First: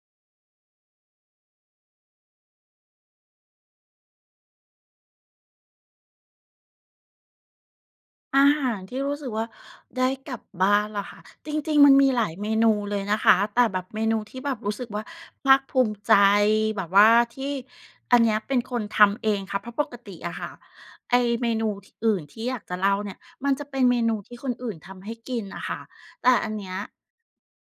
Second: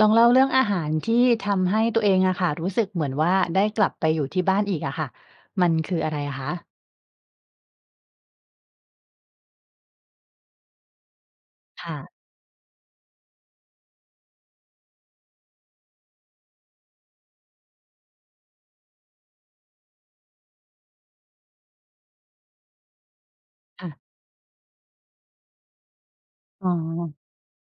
ลองเล่าเรื่องอาหารที่ทำให้ตัวเองอะค่ะ รู้สึกเหมือนว่าได้กลับไปอยู่ที่บ้านอีกอะค่ะ มันคืออะไรอะคะ? อาหารที่รู้สึกว่าได้กลับบ้านเหรอคะ? จริง คๆ มั่นมะ ีหลายเมนูเลยนะคะ แต่แบบเมนูที่แบบรู้สึกว่าภาคภูมิใจ แบบว่าที่ อันนี้เป็นคนทำเองค่ะ เพราะปกติอะค่ะ ไอ้เมนู ท อื่นที่อยากจะเล่าเนี่ย มันจะเป็นค่เะ มนูที่คนอื่นทำให้กินน่ะค่ะ แต่อันเอน๋ี้ย อ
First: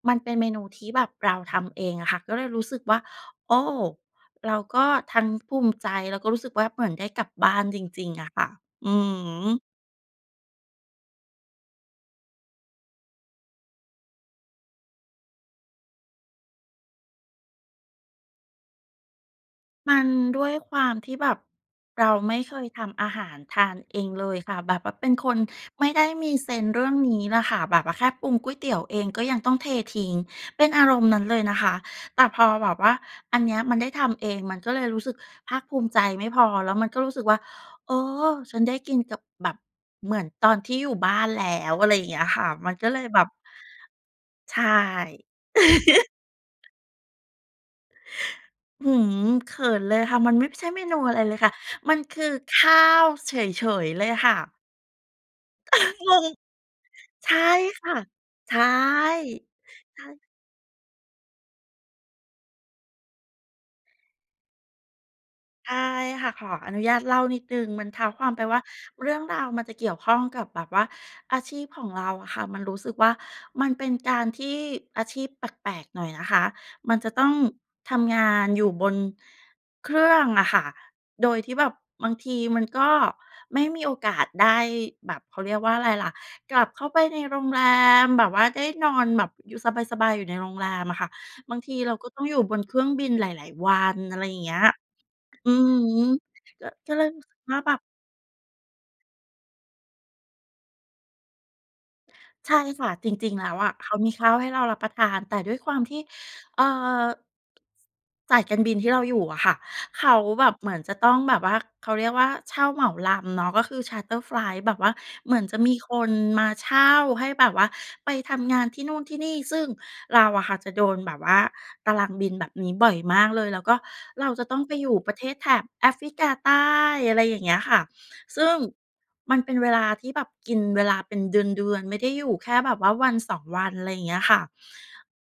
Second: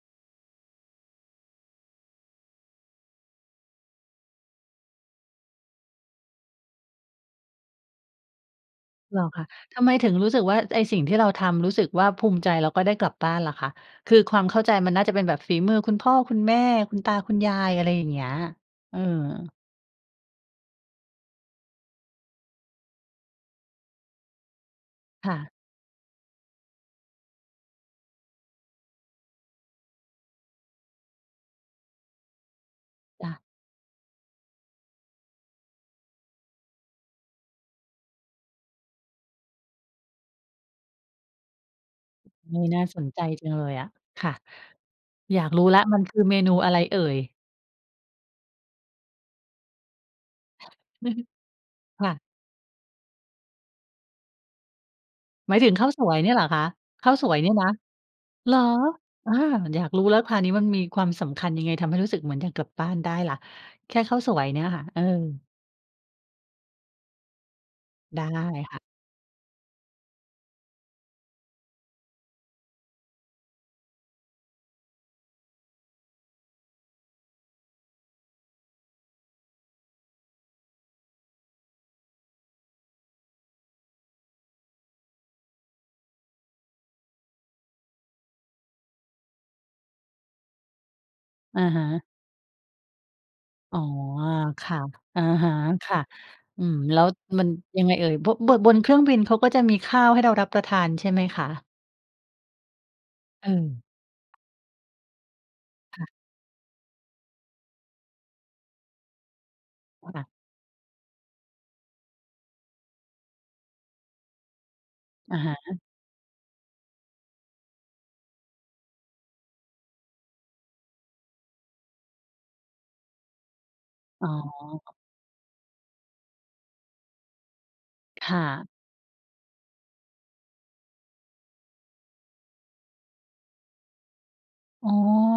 มันเป็นเมนูที่แบบเราทำเองอะค่ะ ก็เลยรู้สึกว่า โอ้ เราก็ทั้งภูมิใจ แล้วก็รู้สึกว่าเหมือนได้กลับบ้านจริง ๆ อะค่ะ อืเอหรอฮคะ? ึ ทำไมถึงรู้สึกว่าไอ้สิ่งที่เราทำรู้สึกว่าภูมิใจ แล้วก็ได้กลับบ้านล่ะคะ? คือความเข้าใจมันน่าจะเป็นแบบฝีมือคุณพ่อ คุณแม่ คุณตา คุณยาย อะไรอย่างเงี้ย เออ มันด้วยความที่แบบ เราไม่เคยทำอาหารทานเองเลยค่ะ แบบว่าเป็นคค่นะ ไม่ได้มีเซนส์เรื่องนี้ล่ะค่ะ แบบว่าแค่ปรุงก๋วยเตี๋ยวเอง ก็ยังต้องเททิ้งเป็นอารมณ์นั้นเลยนะคะ แต่พอแบบว่า จ้อัะ นเนี้ย มันได้ทำเองมันก็เลยรู้สึกภาคภูมิใจ ไม่พอ แล้วมันก็รู้สึกว่า เออ "ฉันได้กินกับ แบบ เหมือนตอนที่อยู่บ้านแล้ว" อะไรอย่างเงี้ยค่ะ อุ๊ย มันน่กา็เลสยนแใบจบ จังเลยอะ ค่ะ ใช่ อยากรู้แล้วมันคือเมนูอะไรเอ่ย? อื้อฮือ เขินเลยค่ะ มันมิบ ใช่เมนูอะไรเลยค่ะ มันค่คะ ือ ข้าว เฉย ๆ เลยค่ะ หมายถึงข้าวสงวยง เนี่ยเหรอคะ? ข้าวสใชวย่เนี่ยนะ? ค่ะ เใหชรอ? ่ อา อยากใชรู้แล้่ วค่ะ อันนี้มันมีความสำคัญยังไง? ทำให้รู้สึกเหมือนอยากกลับบ้านได้ล่ะ แค่ข้าวสวยเนี่ยค่ะ เออ ใช่ค่ะ ขออนุญาตเล่านิดหนึ่ง มันเท้าไคดว้ามไปว่า ค่ะ เรื่องราวมันจะเกี่ยวข้องกับแบบว่าอาชีพของเราอะค่ะ มันรู้สึกว่า มันเป็นการที่ อาชีพแปลก ๆ หน่อยนะคะ มันจะต้องทำงานอยู่บนเครื่องอะค่ะ โดยที่แบบบางทีมันก็ไม่มีโอกาสได้แบบ เขาเรียกว่าอะไรล่ะ กลับเข้าไปในโรงแรมแบบว่าได้นอนแบบอยู่สบาย ๆ อยู่ในโรงแรมอะค่ะ บาองะทีฮเราะ ก็ต้องอยู่บนเครื่องบินหลาย ๆ วอั๋อ น อะไรอา อย่างเงี้ย ค่ะ อะฮอืะ อค่ฮะ ึ อืก็ ม ก็แลเ้ลยวรู้สึกมันว่า แบยบ ังไงเอ่ย? โบ๊ะ เบิก บนเครื่องบินเขาก็จะมีข้าวให้เรารับประทาน ใช่ไหมคะ? ใช่ค่ะ จริง ๆ แล้วอะเออ เขามีข้าวให้เรารับประทาน แต่ด้วยความทีค่ ่ะ เอ่อ สายการบินที่เราอยู่อะค่ะ เขาค่ะ แบบเหมือนจะต้องแบบว่า เขาเรียกว่า เช่าเหมาลำเนาะ ก็คือ Charter Flight แบบว่าเหอมืะอนฮจะ ะมีคนมาเช่าให้แบบว่าไปทำงานที่นู่นที่นี่ ซึ่งเราอะค่ะจะโดนแบบว่าตารางบินแบบนี้บ่อยมากเลย แล้วก็เอร๋าอ จะต้องไปอยู่ประเทศแถบแอฟริกาใต้ อะไรอย่างเงี้ยค่ะ ค่ซึ่งะ มันเป็นเวลาที่แบบกินเวลาเป็นเดือน ๆ ไม่ได้อยู่แค่แบบว่าวัน 2 วัน ไรเงี้ยค่ะ อ๋อ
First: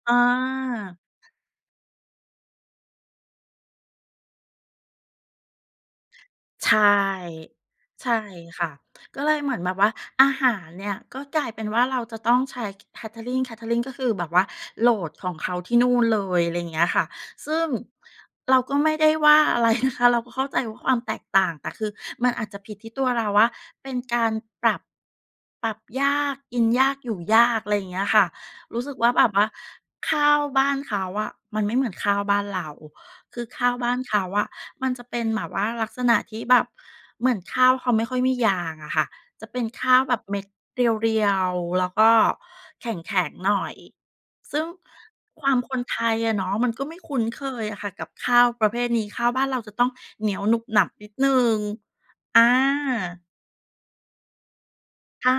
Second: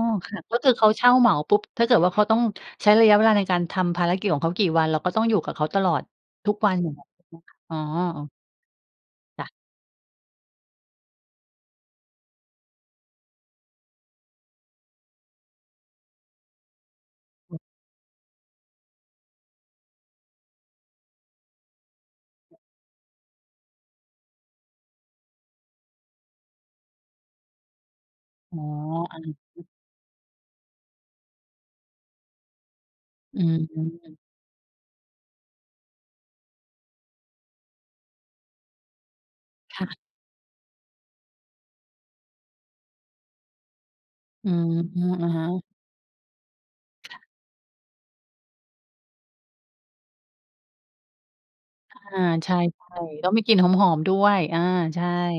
อา ค่ะ ก็คือเขาเช่าเหมาปุ๊บ ถ้าเกิดว่า เขาต้องใช้ระยะเวลาในการทำภารกิจของเขากี่วัน เราก็ต้องอยู่กับเขาตลอดทุกใชวัน ่ อย่างเงี้ย ใช่ไหมคะ? อ๋อ ใช่ออ ค่ะ ก็เลยจ้เหะ มือนแบบว่าอาหารเนี่ยก็กลายเป็นว่า เราจะต้องใช้ Catering Catering ก็คือแบบว่าโหลดของเขาที่นู่นเลย อะไรอย่างเงี้ยค่ะ ซึ่งเราก็ไม่ได้ว่า อะไร นะคะ เราก็เข้าใจว่า ความแตกต่าง แต่คือมันอาจจะผิดที่ตัวเราว่า เป็นการปรับ ปรับยาก กินยาก อยู่ยาก อะไรอย่างเงี้ยค่ะ อ๋อ รู้สึกว่า อะแบฮบว่าะ ข้าวบ้านเขาอะมันไม่เหมือนข้าวบ้านเรา คอืือข้าวบ้านเม ขาอะมันจะเป็นแบบว่าลักษณะที่แบบเหมือนข้าวเขาไม่ค่อยมียางอะค่ะ จะเป็นค่ข้ะ าวแบบเม็ดเรียว ๆ แล้วก็แข็ง ๆ หน่อย อืซึ่งม อะฮความะ คนไทยอะเนาะมันก็ไม่คคุ่้ะ นเคยอะค่ะกับข้าวประเภทนี้ ข้าวบ้านเราจะต้องเหนียวหนุบหนับนิดหนึ่ง อา อใช่ า ๆ ต้องมีกลิ่นหอม ๆ ด้วย อา ใช่ ใช่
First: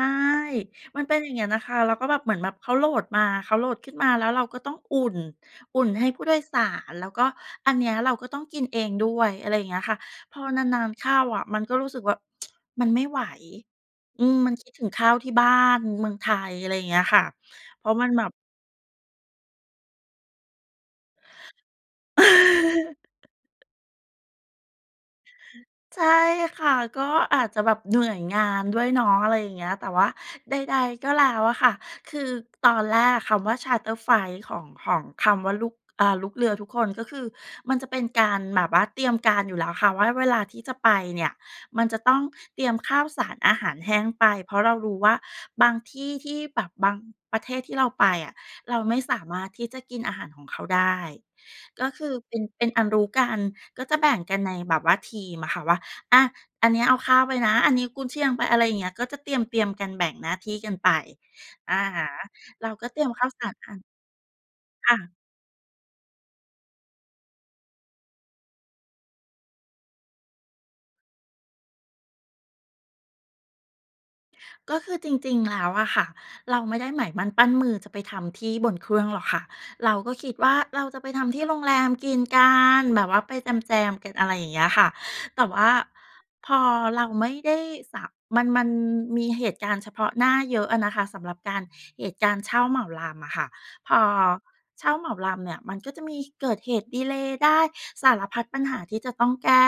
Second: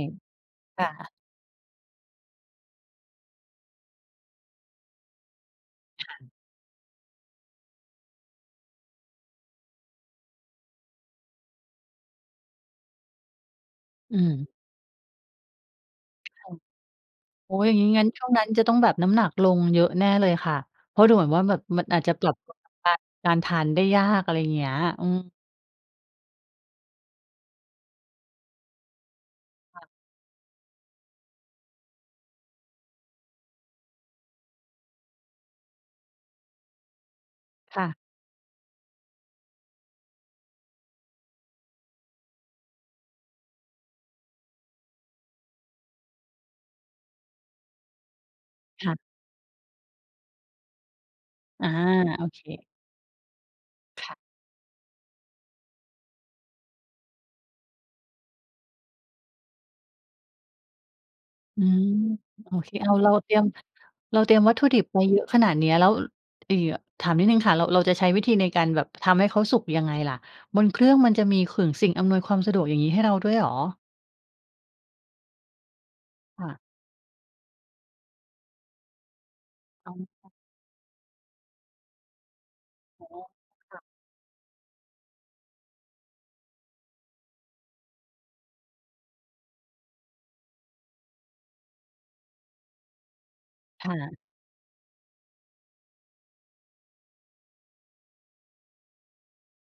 ค่มันะ เป็นอย่างเงี้ยน่ะค่ะ แล้วก็แบบเหมือนแบบเขาโหลดมา เขาโหลดขึ้นมาแล้วเราก็ต้องอุ่น อุ่นใคห้่ผู้ะ โดยสาร แล้วก็อันเนี้ยเราก็ต้องกินเองด้วย อะไรอย่างเงี้ยค่ะ พอนาน ๆ เข้าอะมันก็รู้สึกว่า มันไม่ไหว อือืม ม มันคิดถึงข้าวที่บ้าน เมืองไทค่ะ ย อะไรอย่างเงี้ยค่ะ โอ๊ย อย่างเงพีร้ าะงัม้ันนชแบ่วงบ นั้นจะต้องแบบน้ำหนักลงเยอะแน่เลยค่ะ เพราะดูเหมือนว่า แบบมันอาจจะปรับตัวกับการ การทานได้ยาก อะไรเงี้ย อืม ใช่ค่ะ ก็อาจจะแบบเหนื่อยงานด้วยเนาะ อะไรอย่างเงี้ย คแ่ต่ะ ว่าใด ๆ ก็แล้วอะค่ะ คือตอนแรกอะคำว่า Charter Flight ของ ของคำว่า ลูก อ่า ลูกเรือทุกคนก็คือมันค่จะะ เป็นการแบบว่าเตรียมการอยู่แล้วค่ะว่า เวลาที่จะไปเนี่ยมันจะต้องเตรียมข้าวสารอาหารแห้งไป เพราะเรารู้ว่า บางที่ที่แบบบางประเทศที่เราไปอะเราค่ไมะ ่สามารถที่จะกินอาหารของเขาได้ อา ก็คือโอเป็เน เป็ค นอันรู้กัน ก็จะคแบ่่ะ งกันในแบบว่าทีมอะค่ะว่า "อะ อันเนี้ยเอาข้าวไปนะ อันนี้กุนเชียงไป" อะไรอย่างเงี้ย ก็จะเตรียม ๆ กัน แบ่งหน้าที่กันไป อือะม ฮะ โอเรเค าก็อ้าเตว รีเยรามข้าเตวรีสยม ารอัน เราเตรียมวัตถุดิบค่ไปะ เยอะขนาดเนี้ยแล้ว อีเย่อะ ถามนิดหนึ่งค่ะเรา เราจะใช้วิธีในการแบบทำให้เขาสุกยังไงล่ะ? บนเครื่องมันจะมีขึ่ง สิ่งอำนวยความสะดวก อย่างงี้ ให้เราด้วยเหรอ? ก็คือจริง ๆ แล้วอะค่ะค่ะ เราไม่ได้หมายมั่นปั้นมือจะไปทำที่บนเครื่องหรอกค่ะ เอ๋ราก็คอ ิดว่า เราจะไปทำที่โรงแรมกินกัน แบอ๋อ บว่าไปแคจ่ะ ม ๆ กัน อะไรอย่างเงี้ยค่ะ แต่ว่าพอเราไม่ได้ สะ มัน มันมีเหตุการณ์เฉพาะหน้าเยอะอะนะคะสำหรับการ เหตุการณ์เช่าเหมาลำอะค่ะ คพ่อะ เช่าเหมาลำเนี่ยมันก็จะมีเกิดเหตุดีเลย์ได้ สารพัดปัญหาที่จะต้องแก้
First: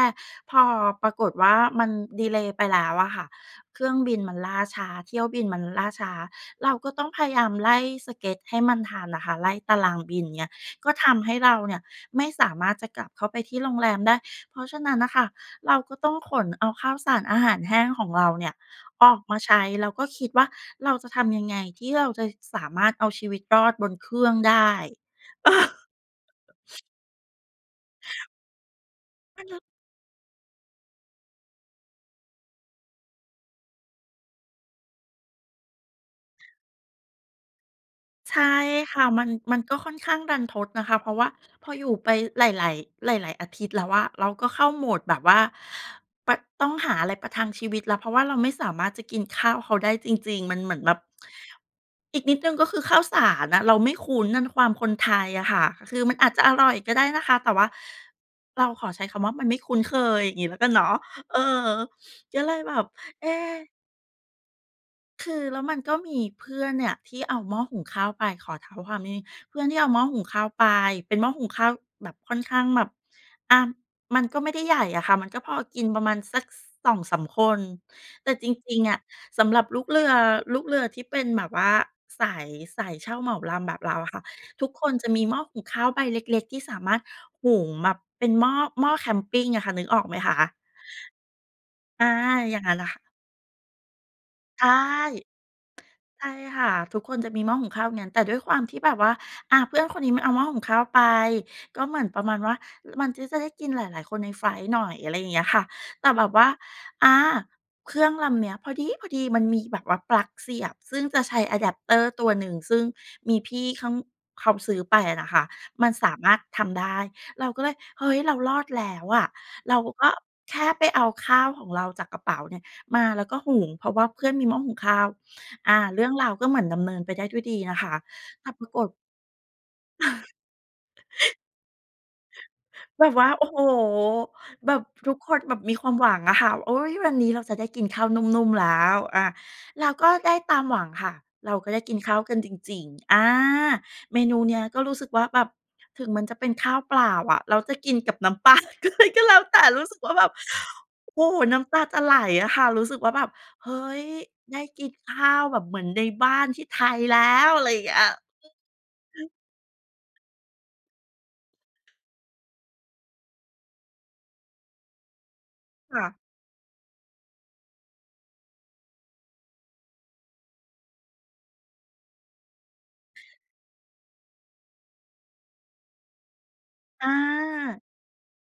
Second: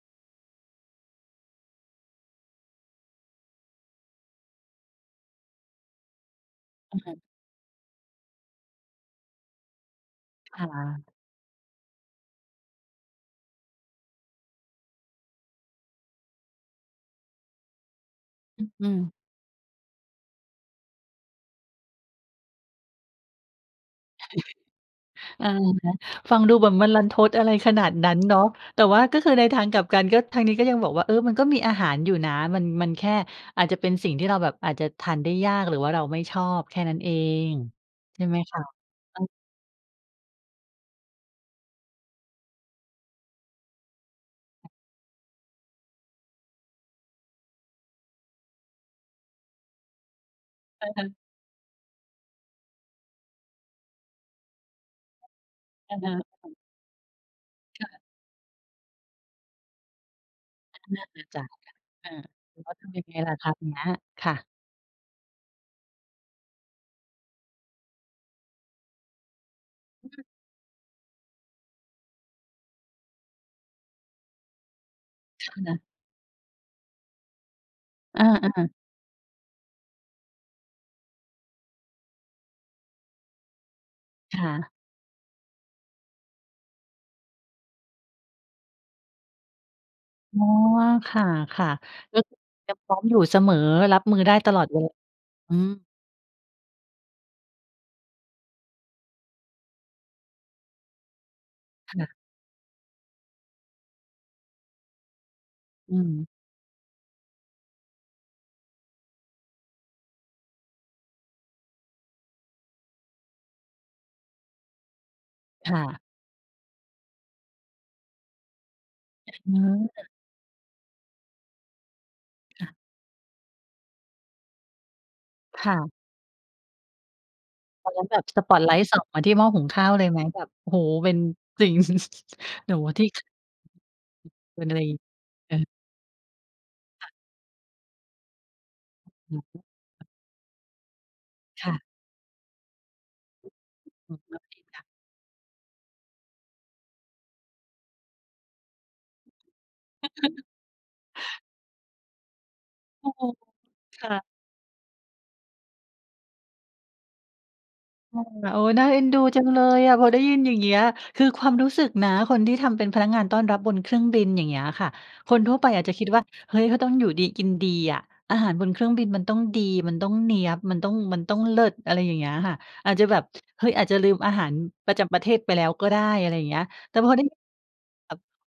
พอ ปรากฏว่า มันดีเลย์ไปแล้วอะค่ะ เครื่องบินมันล่าช้า เที่ยวบินมัน ล ล่าช้า เราก็อะต้อฮงะ พยายามไล่สเก็ดให้มันทันน่ะค่ะ ไล่ตารางบิน เงี่ย ค่ก็ะ ทำให้เราเนี่ยไม่สามารถจะกลับเข้าไปที่โรงแรมได้ เพราะฉะนั้นน่ะค่ะ เราก็ต้องขนเอาข้าวสาร อาหารแห้งของเราเนี่ยอือ อืม ออกมาใช้ แล้วก็คิดว่า เราจะทำยังไง? ที่เราจะสามารถเอาชีวิตรอดบนเครือ่องได้ ะฮะ ฟังดูเหมือนมันรันทดอะไรขนาดนั้นเนาะ แต่ว่าก็คือรใันนททด างกลับกันก็ ทางนี้ก็ยังบอกว่า เออ มันก็มีอาหารอยู่นะ มัน มันแค่อาจจะเป็นสิ่งที่เราแบบอาจจะทานได้ยาก หรือว่าเราไม่ชอบแค่นั้นเอง ใช่ใไชหม่คะ? ค่ะ เอมัน อ มันก็ค่อนข้างรันทดนะคะ เพราะว่าพออยู่ไปหลาย ๆ หลาย ๆ อาทิตย์แล้วอะเราก็เข้าโหมดแบบว่าปัด ต้องหาอะไรประทังชีวิตแล้ว เพราะว่าเราไม่สามารถจะกินข้าวเขาได้จริง ๆ มันเหมือนอืแบอบ ฮึ อีกนิดหนึ่งก็คือข้าวสารน่ะ เราไม่คุ้นน่ะด้วยความคนไทยอะค่ะ อคะือฮมะ ันอาจจคะ่อะ ร่อยก็ได้นะคะ แต่ว่า ค่ะ เราขอใช้คำว่า มันไม่คุ้นเคย อย่างงี้แล้วกันเนอา นัา่ะ นน่ะเอจอ ้ะ เออ ก็เลยแลแ้บวทบ ำยังไงเอล่ะ๊ คราวเนี้ย? ค่ะ คือแล้วมันก็มีเพื่อนเนี่ยที่เอาหม้อหุงข้าวไป ขอเท้าความนิดหนึ่ง เพื่อนที่เอาหม้ออือหฮุึ งข้าวไป เป็นหม้อหุงข้าวแบบค่อนข้างแบบ อะ มันก็ไม่ได้ใหญ่อะค่ะ มันก็คพอ่ะ กินประมาณสัก ส 2-3 คน อแต่จา ๆ ริง ๆ อะสำหรับลูกเรือ ลูกเรือที่เป็นแบบว่าสาย สายเช่าเหมาลำแบบเราอะค่ะ ค่ทะ ุกคนจะมีหม้อหุงข้าวใบเล็ก ๆ ที่สามารถหุงแบบเป็นหม้อ หม้อแคมปิงอะค่ะ นึกออกไหมคอ๋อ ะ? อา ค่ะ อา ๆ ก็คืออย่างงจะั้นแหลพะร้คอ่ะ มอยู่เสมอ รับมือได้ตลใอชด่ เว อืม ใช่ค่ะ ทุกคนจะมีหม้อหุงข้าวงั้น แต่ด้วยความที่แบบว่า อะ เพื่อนคนนี้มันเอาหม้อหุงข้าวไป ก็เคหมือ่นะ ประมาณว่า ล มันก็จะได้กินหลาย ๆ คนในไฟลต์หน่อย อะไรอย่างเงี้ยค่ะ อแืต่แบม บว่า อา เครื่องลำเนี้ยพอดี๊พอดีมันมีแบบว่าปลั๊กเสียบ ซึ่งจะใช้ อะแด็ปเตอร์ ตัวหนึ่ง ซึ่งมีพี่เข้า เขาซื้อไปอะนะคะ ค่มันะ สามารถทำได้ เราก็เลย เฮ้ย! เรารอดแล้วอะ เรากเออ ็แค่ไปเอาข้าวของเราจากกระเป๋าเนี่ยค่ะ มาแล้วก็หุง เพราะว่าเพื่อนมีหม้อหุงข้าว คอ่า ะ เรื่องราวก็เหมือนดำเนินไปได้ด้วยดีนะคตอะ นนั้นแบบสแต่ปอปตราไลกตฏ ์ส่องมาที่หม้อหุงข้าวเลยไหม? แบบ โอ้โฮ! เป็น จริง แต่ว่าทแีบ่ บค ว่า โอ้โฮ! เป็นแบอะไร? บทุกคนแเบอบอ มีความหวังอะค่ะว่า โอ๊ย! คว่ะ ันนี้เราจะได้กินข้าวนุ่ม ๆ แล้ว อะ อือฮึ แล้วก็ได้ตามหวังค่ะ เราคก็่ะ ได้กินข้าวกันจริง ๆ อา อืเอ มนโูอเนเคี้ยกค็่ะ รู้สึกว่า แบบถึงมันจะเป็นข้าวเปล่าอะ แล้วจะกินกับน้ำ ปลาเลยก็แล้วแต่ รู้สึกว่าแบบ โอ้โฮ น้ำตาจะไหลอะค่ะ รู้สึกโวอ่้า แโฮ บบ เฮ้คย! ่ะ ได้กินข้าวแบบเหมือนในบ้านที่ไทยแล้ว อะไรอย่างเงี้ย โอ้โฮ โอ้ น่าเอ็นดูจังเลย อะ พอได้ยินอย่างเงี้ย คือความรู้สึกนะ คนที่ทำเป็นพนักงานต้อนรับบนเครื่องบิน อย่างเงี้ยค่ะ คนทั่วไปอาจจะคค่ิดะ ว่า เฮ้ย! เขาต้องอยู่ดีกินดีอะ อาหารบนเครื่องบินมันต้องดี มันต้องเนี้ยบ มันต้อง มันต้องเลิศ อะไรอย่างเงี้ยค่ะ อาจจะแบบ เฮ้ย! อาจจะลืมอาหารประจำประเทศไปแล้วก็ได้ อะไรอย่างเงี้ย แต่อพอได้ยิน แบบ า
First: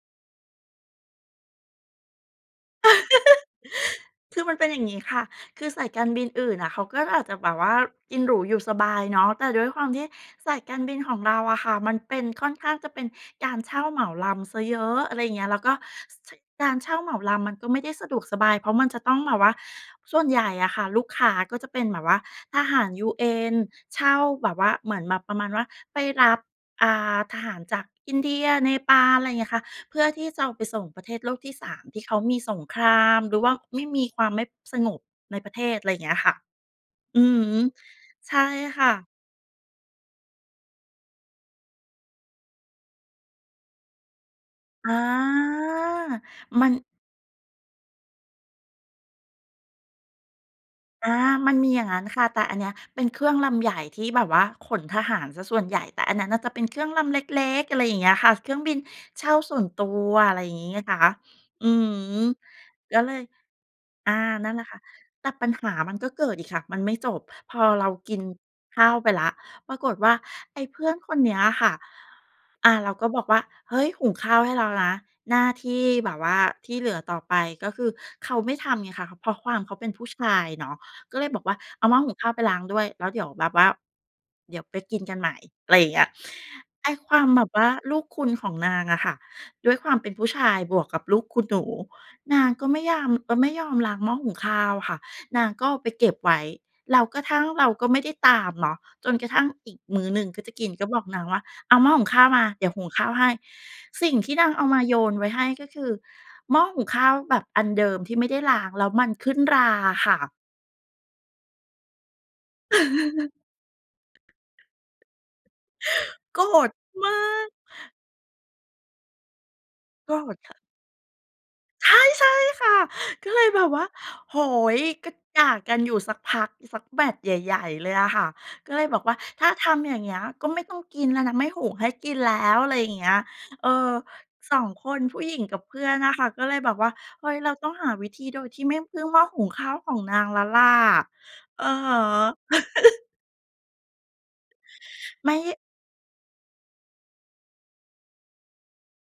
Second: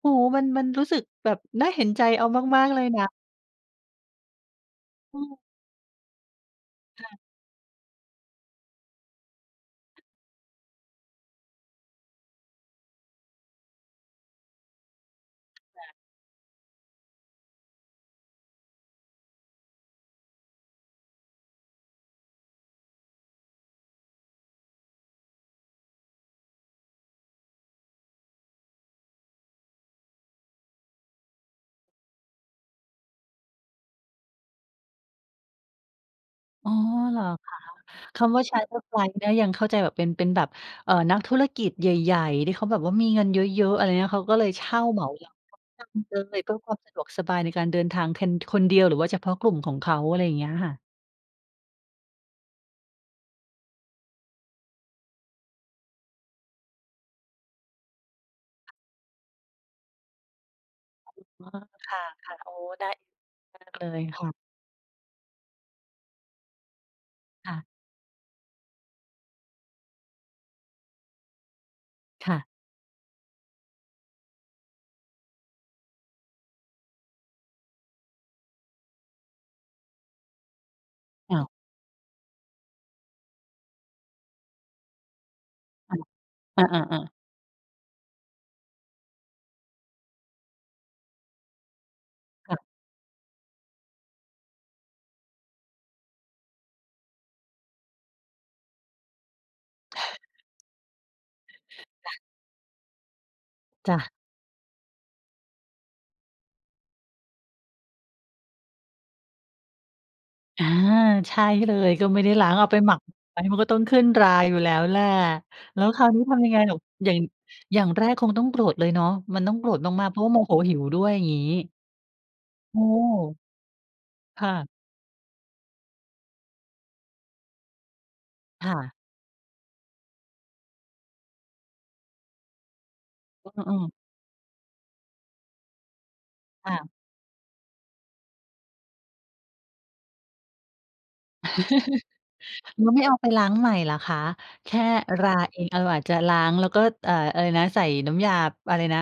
โอ้โฮ้ มัน มันรู้สึกแบบน่าเห็นใจเอามาก ๆ เลยนะ คือมันเป็นอย่างงี้ค่ะ อือ คือสายการบินอื่นน่ะเขาก็ค่อะ าจจะแบบว่ากินหรูอยู่สบายเนาะ แต่ด้วยความที่สายการบินของเราอะค่ะมันเป็น ค่อนข้างจะเป็นการเช่าเหมาลำเสียเยอะ อะไรอย่างเงี้ย แล้วก็ ค่ะ ส เช่ย การเช่าเหมาลำมันก็ไม่ได้สะดวกสบาย เพราะมันจะต้องแบบว่า ส่วนใหญ่อะค่ะลูกค้าก็จะเป็นแบบว่าทหาร UN เช่าแบบว่าเหมือนแบบประมาณว่า ไปรับ อ่า ทหารจากอินเดีย เนปาล ไรเงี้ยค่ะ เพื่อที่จะเอาไปส่งประเทศโลกที่ 3 ที่เขามีสงครามหรือว่าไม่มีความไม่ สงบในประเทศ อะไรเงี้ยค่ะ อ๋อ เหรออือคะ? ฮึ คใชำว่า ่Charter ค่ะ Flight เนี่ยยังเข้าใจแบบเป็น เป็นแบบ เอ่อ นักธุรกิจใหญ่ ๆ ที่เขาแบบว่ามีเงินเยอะ ๆ อะไรเงี้ย เขาก็เลยเช่าอา เหมาลำ [unintelligible] เลย เพื่อมัคน วามสะดวกสบายในการเดินทางแคน คนเดียวหรือว่าเฉพาะกลุ่มของเขา อะไรอย่างเงี้ยค่ะ อา มันมีอย่างงั้นค่ะ แต่อันเนี้ยเป็นเครื่องลำใหญ่ที่แบบว่าขนทหารเสียส่วนใหญ่ แต่อันนั้นน่ะจะเป็นเครื่องลำเล็ก ๆ อะไรอย่างเงี้ยค่ะ เครื่องบินเช่าส่วนตัว อะไรอย่างงี้ไงคะ อ๋อ อือคฮ่ึ ะ ๆ โอ้โฮ ได้ ก็เลย [unintelligible] มากเลยอา ค่ะ นั่นน่ะค่ะ แต่ปัญหามันก็เกิดอีกค่ะ มันไม่จบ คพ่อะ เรากินข้าวไปแล้ว ปรากฏว่า ไอ้เพื่อนคนเนี้ยค่ะ ค่ะ อา เราก็บอกว่า "เฮ้ย! หุงข้าวให้แล้วนะ" หน้าที่แบบว่าที่เหลือต่อไปก็คือเขาไม่ทำไงคะ เขา เพราะความเขาเป็นผู้ชายเนาะก็เลยอ้บาอกว ว่า "เอาหม้อหุงข้าวไปล้างด้วย แล้วเดี๋ยวแบบว่าเดี๋ยวไปกินกันใหม่" อะไรอย่คาง่เะ งี้ย อไอ้า คๆ ๆ วามแบบว่าลูกคุณของนางอะค่ะ ด้วยความเป็นผู้ชายบวกกับลูกคุณหนู นางค่ะ ก็ไม่ยาม เอ่อ ไม่ยอมล้างหม้อหุงข้าวค่ะ นางก็เอาไปเก็บไว้ แล้วกระทั่ง เราก็ไม่ได้ตามเนาะ จนกระทั่งอีกมื้อหนึ่งก็จะกินก็บอกนางว่า "เอาหม้อหุจง้ะ ข้าวมา เดี๋ยวหุงข้าวให้" จ้ะ สิ่งที่นางเอามาโยนไว้ให้ก็คือหม้อหุงข้าวแบบอันเดิมที่ไม่ได้ล้างแล้วมันขึ้นราอะค่ะ อา ใช่เลย ก็ไม่ได้ล้าง เอาไปหมัก ไว้ มันก็ต้องขึ้นราอยู่แล้วแหละ แล้วคราวนี้ทโกำรยังไงธนุ่? มอย่าาง ก อย่างแรกคงต้องโกรธเลยเนาะ มันต้องโกรธมาโกก ๆ เรพราะว่าโธมคโห่ะ หิวด้วย งี้ ใช่ ใช่ค่ะ โอ้ ก็เลยแบบว่า โอ้ค่โะ ฮ! ก็ด่ากันอยู่สักพัก สักแมตช์ใหญ่ ๆ เลยอะค่ะ คก็่เลยะ บอกว่า "ถ้าทำอย่างเงี้ยก็ไม่ต้องกินแล้วนะ ไม่หุงให้กินแล้ว" อะไรอย่างเงี้ย เเออ ออ ๆ 2 คนผู้หญิงกับเพื่อนน่ะค่ะ ก็เลยอแบ้าบวว ่า เฮ้ย! เราต้องหาวิธีโดยที่ไม่พึ่งหม้อหุงข้าวของนางแล้วล่ะ อือฮึ แล้วไม่เอาไปล้างใหม่เหรอคะ? แค่รไมา่ เอง เราอาจจะล้างแล้วก็ เอ่อ อะไรนะ ใส่น้ำยา บ อะไรนะ?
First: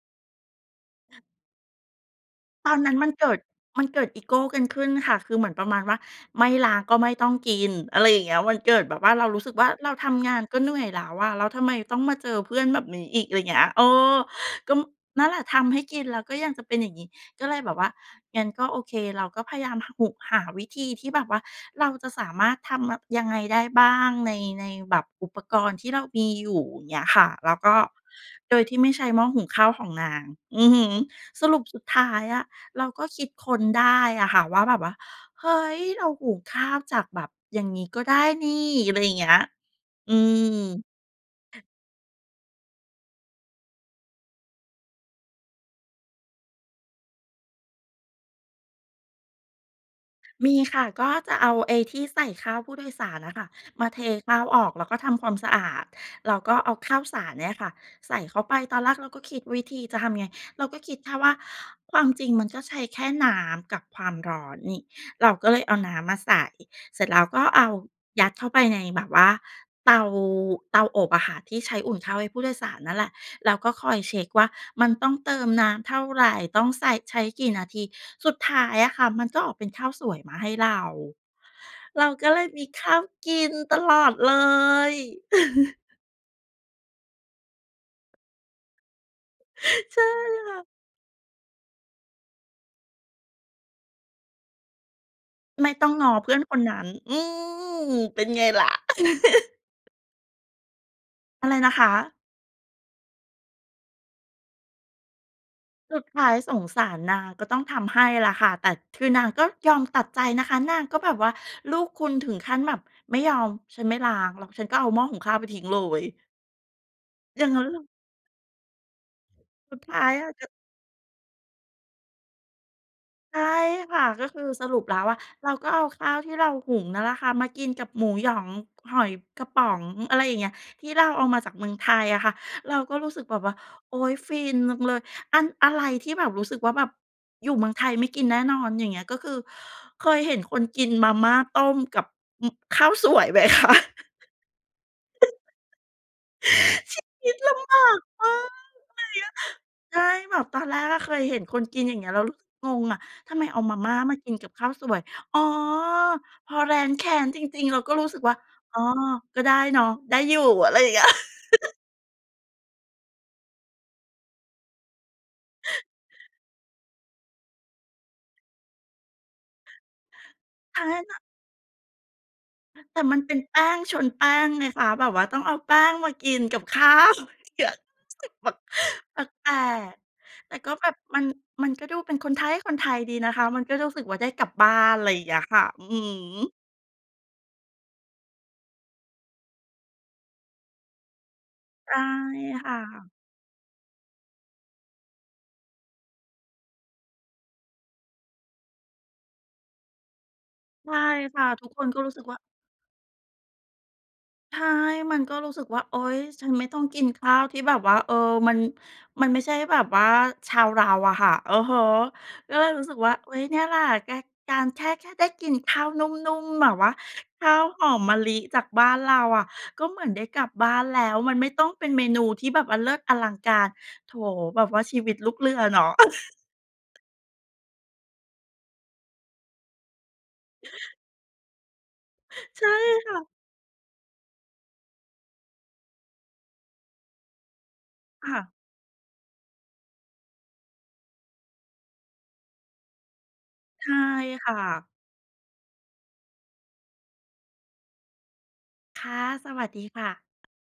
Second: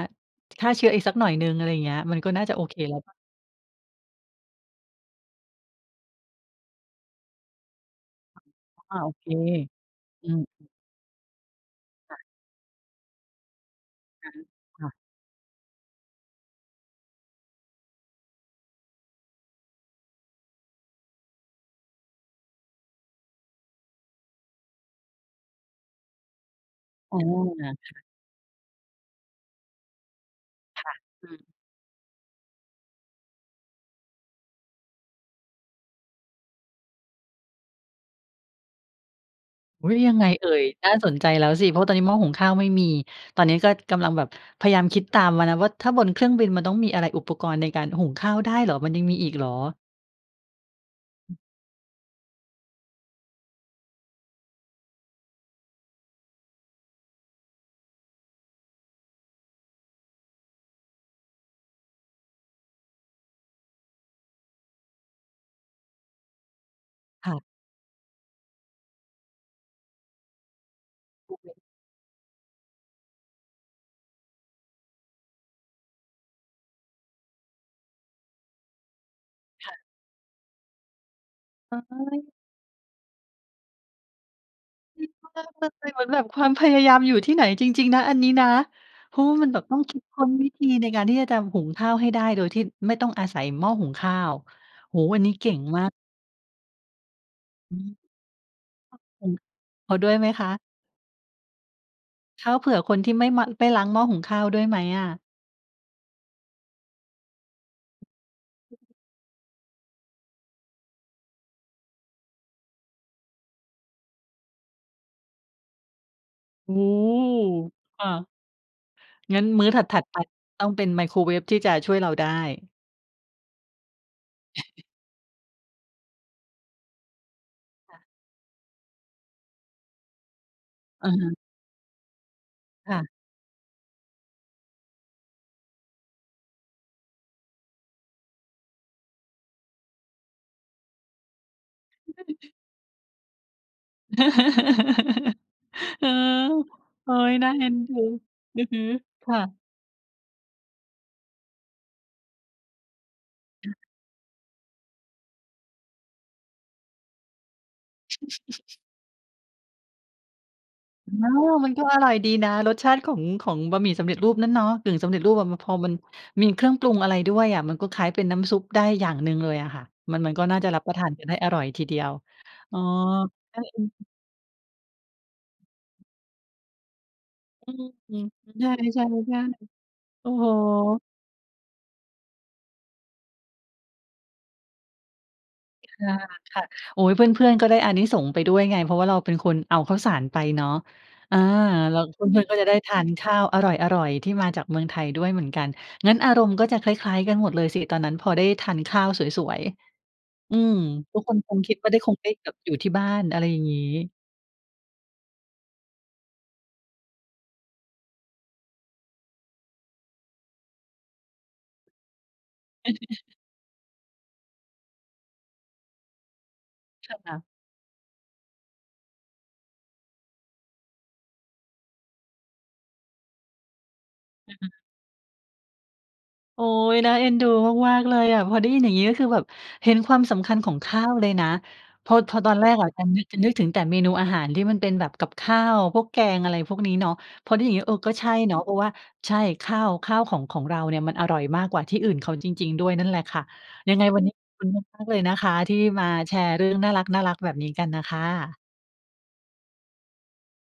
ฆ่าเชื้ออีกสักหน่อยหนึ่ง อะไรอย่างเงี้ย มันก็น่าจะโอตเอคนนัแ้ล้นวมัเปนล่า? เกิด มันเกิดอีโกกันขึ้นค่ะ คือเหมือนประมาณว่า ไม่ล้างก็ไม่ต้องกิน อะไรอย่างเงี้อ ย มันเกิดอ แบอ้าบว วโ่อา เรเาค รู้สึกว่า เราทอำืงานม ก็เๆ หนื่อยแล้วอะ แล้วทำไมต้องมคา่ะ เจอเพื่อนแบบนี้อีก อะไรเงี้ย เออ อะฮะ ก็ ม ค่ะ นั่นแหละทำให้กินแล้วก็ยังจะเป็นอย่างงี้ ก็เลยแบบว่า งั้นก็โอเค เราก็พยายามหะ หุ หาวิธีที่แบบว่าเราจะสามารถทำม่ะ ยังไงได้บ้างใน ในแบบอุปกรณ์ที่เรามีอยู่ เงี้ยอ๋คอ ่ะ แล้วงก่ะ ็ค่ะ โดยที่ไม่ใช้หม้อหุงข้าวของนาง อือฮคึ ่ะ อืม สรุป สุดท้ายอะเราก็คิดค้นได้อะค่ะว่า แบบว่า เฮ้ย! เราหุงข้าวจากแบบอย่างงี้ก็ได้นี่ อะไรอย่างเงี้ย อุ๊ย! อยืังไงเอ่ย? ม น่าสนใจแล้วสิ เพราะตอนนี้หม้อหุงข้าวไม่มี ตอนเนี้ยก็กำลังแบบพยายามคิดตามวานะว่า ถ้าบนเครื่องบินมันต้องมีอะไร? อุปกรณ์ในการหุงข้าว ได้เหรอ? มันยังมีอีกเหรอ? มีค่ะ ก็จะเอาไอ้ที่ใส่ข้าวผู้โดยสารน่ะค่ะ มาเทข้าวออก แล้วก็ทำความสะอาด เราก็เอาข้าวสารเนี่ยอะค่ะใส่เข้าไป ตอนแรกเราก็คิดวิธีจะทำไง เราก็คิดแค่ว่า "ความจริงมันก็ใช้แค่น้ำกับความร้อนนี่" เราก็เลยเอาน้ำมาใส่ เสร็จแล้วค่ก็ะ เอายัดเข้าไปในแบบว่าเตา เตาอบอะคเต่าะ อทบ ี่ใช้อุ่นข้าวให้ผู้โดยสารนั่นแหละ เราก็คอยเช็กว่ามันต้องเติมน้ำเท่าไร ต้องใส่ ใช้กี่นาที สุดท้ายอะค่ะ มันก็ออกเป็คน่ขะ ้าวสวยมาให้เรา เฮเรา้ก็ย เลยมีข้าวกินตลอดเลย คิดว่ามันเป็นเหมือนแบบความพยายามอยู่ที่ไหนจริง ๆ นะ อันนี้นะ เพราะว่ามันแบบต้อง คใชิด่ค้นวิค่ธะ ีในการที่จะทำ หุงข้าวให้ได้โดยที่ไม่ต้องอาศัยหม้อหุงข้าว โอ้โฮ! อันนี้เก่งไม่มาต้องก ง้อเพื่อนคนนั้น อือือ ม เป็นไงล่ะ เราหุง เขาด้วยไหมคะ? อะไรนะคะ? ข้าวเผื่อคนที่ไม่มะ ไม่ล้างหม้อหุงข้าวด้วยไหมอะ? สุดท้ายสงสารนาง ก็ต้องทำให้ล่ะค่ะ แต่คือนางก็ยอมตัดใจนะคะ นางก็แบบว่าลูกคุณถึงขั้นแบบ "ไม่ยอม ฉันไม่ล้างหรอก ฉันก็เอาหม้อหุงข้าวไปทิ้งเลย" โอ้โอย่างงั้นฮ! เหรอ? ค่ะ งั้นมื้อสุถดทั้ด ายๆ ไปอะ จะ ต้องเป็นไมโครเวฟที่จะช่วยเราได้ ใช่ค่ะ ก็คือสรุปแล้วอะ เราก็เอาข้าวที่เราหุงนั่นล่ะค่ะ มากินกับค่หะ มูหยอง หอยกระป๋อง อะไรอย่างเงี้ย ที่เราอะเอฮาะ มาจากเมืองไทยอะค่ะ เราคก็่ะ รู้สึกแบบว่า โอ๊ย ฟินลังเลย อัน อะไรที่แบบรู้สึกว่าแบบ อยู่เมืองไทยไม่กินแน่นอน อย่างเงี้ย ก็คือเคยเห็นคนกินมาม่าต้มกับอึบ ข้าว สวยไหมคะ? เออ โอ๊ชีวย ิตน่าลเอ็ำบนาดู กมาก อือฮึ เหนื่อยเยคอะ ่ะ ใช่ แบบตอนแรกก็เคยเห็นคนกิน อย่างเงี้ย แล้วรู้สึกงงอะ ทำไมเอาค่มะ าม่ามากินกับข้าวสวย อ๋อ! พอแร้นแค้นจริง ๆ เราก็รู้สึกว่า อ๋อ ก็ได้เนาะ ได้อยู่ อะไรเงี้ย อ๋อ มันก็อร่อยดีนะ รสชาติของ ของบะหมี่สำเร็จรูปนั้นเนาะ กึ่งสำเร็จรูปอะ ว พอมันมีเครื่องปรุงอะไรด้วยอะ มันก็คล้ายเป็นน้ำซุปได้อย่างหนึ่งเลยอะค่ะ มัน มันก็น่าจะครัลบ้าประยทาเนนาะ กันได้อร่อยทีเดียว อ๋อ แต่มันเป็นแปน่า้เอง็นชดู นแป้งไงคะ แบบว่าต้องเอาแป้งมากินกับ ข้าว เกือือก รู้สม ึกแปลๆ ใช่ ก แปลๆ ก ๆ โอ้โฮ ๆ แต่ก็แบบมัน มันก็ดูเป็นคนไท๊คนไทยดีนะคะ มันก็รู้สึกว่าได้กลับบ้าน อะไรเงี้ยค่ะ อือฮึ ค่ะ ๆ โอ้โฮ เพื่อน ๆ ก็ได้อานิสงส์ไปด้วยไง เพราะว่าเราเป็นคนเอาข้าวสารไปเนาะ อา ไดแล้้วเพื่อน ๆ ก็จคะไ่ด้ทานะ ข้าวอร่อย ๆ ที่มาจากเมืองไทยด้วยเหมือนกัน งั้นอารมณ์ก็จะคล้าย ๆ กันหมดเลยสิ ตอนนั้นพอได้ทานข้าวสวย ๆ อืม ใช่ทุกคคน่ะ คงทุคกิดคว่นาไกด้็รคู้ง สึไกด้ว่า แบบอยู่ที่บ้าน อะไรอย่างงี้ ใช่ มันก็รู้สึกว่า โอ๊ย ฉันไม่ต้องกินข้าวที่แบบว่า เออ มัน มันไม่ใช่แบบว่าชาวเราอะค่ะ อือฮึ ก็เลยรู้สึกว่า อุ๊ย เนี่ยแหละ ก การแค่ แค่ได้กินข้าวนุ่ม ๆ แบบว่า ใช่ค่ขะ ้าวหอมมะลิจากบ้านเราอะ ก็เหมือนได้กลับบ้านแล้ว มันไม่ต้องเป็นเมนูที่แบบ อะ เลิศอลังการ โถ อือแบฮบว่ึ าชีวิตลูกเรือเนาะ โอ๊ย! น่าเอ็นดูมาก ๆ เลยอะ พอได้ยินอย่างงี้ ก็คือแบบเห็นความสำคัญของข้าวเลยนะ ทดทอดอนใชแร่กอะจะค่นึะ ก จะนึกถึงแต่เมนูอาหารที่มันเป็นแบบกับข้าว พวกแกง อะไรพวกนี้เนาะ พอได้ยิน อย่างงี้ เออ ก็ใชค่่ะ เนาะ เพราะว่า ใช่ ข้าว ข้าวของ ของเราเนี่ยมันอร่อยมากกว่าที่อื่นเขาจริง ๆ ด้วยนั่นแหละค่ะ ใชย่ังไงวันนี้ขคอ่บคุณะ มาก ๆ เลยนะคะ ที่มาแชร์เรื่องน่ารัก ๆ แบบนี้กันน่ะค่ะ ค่ะ สวัสดีค่ะ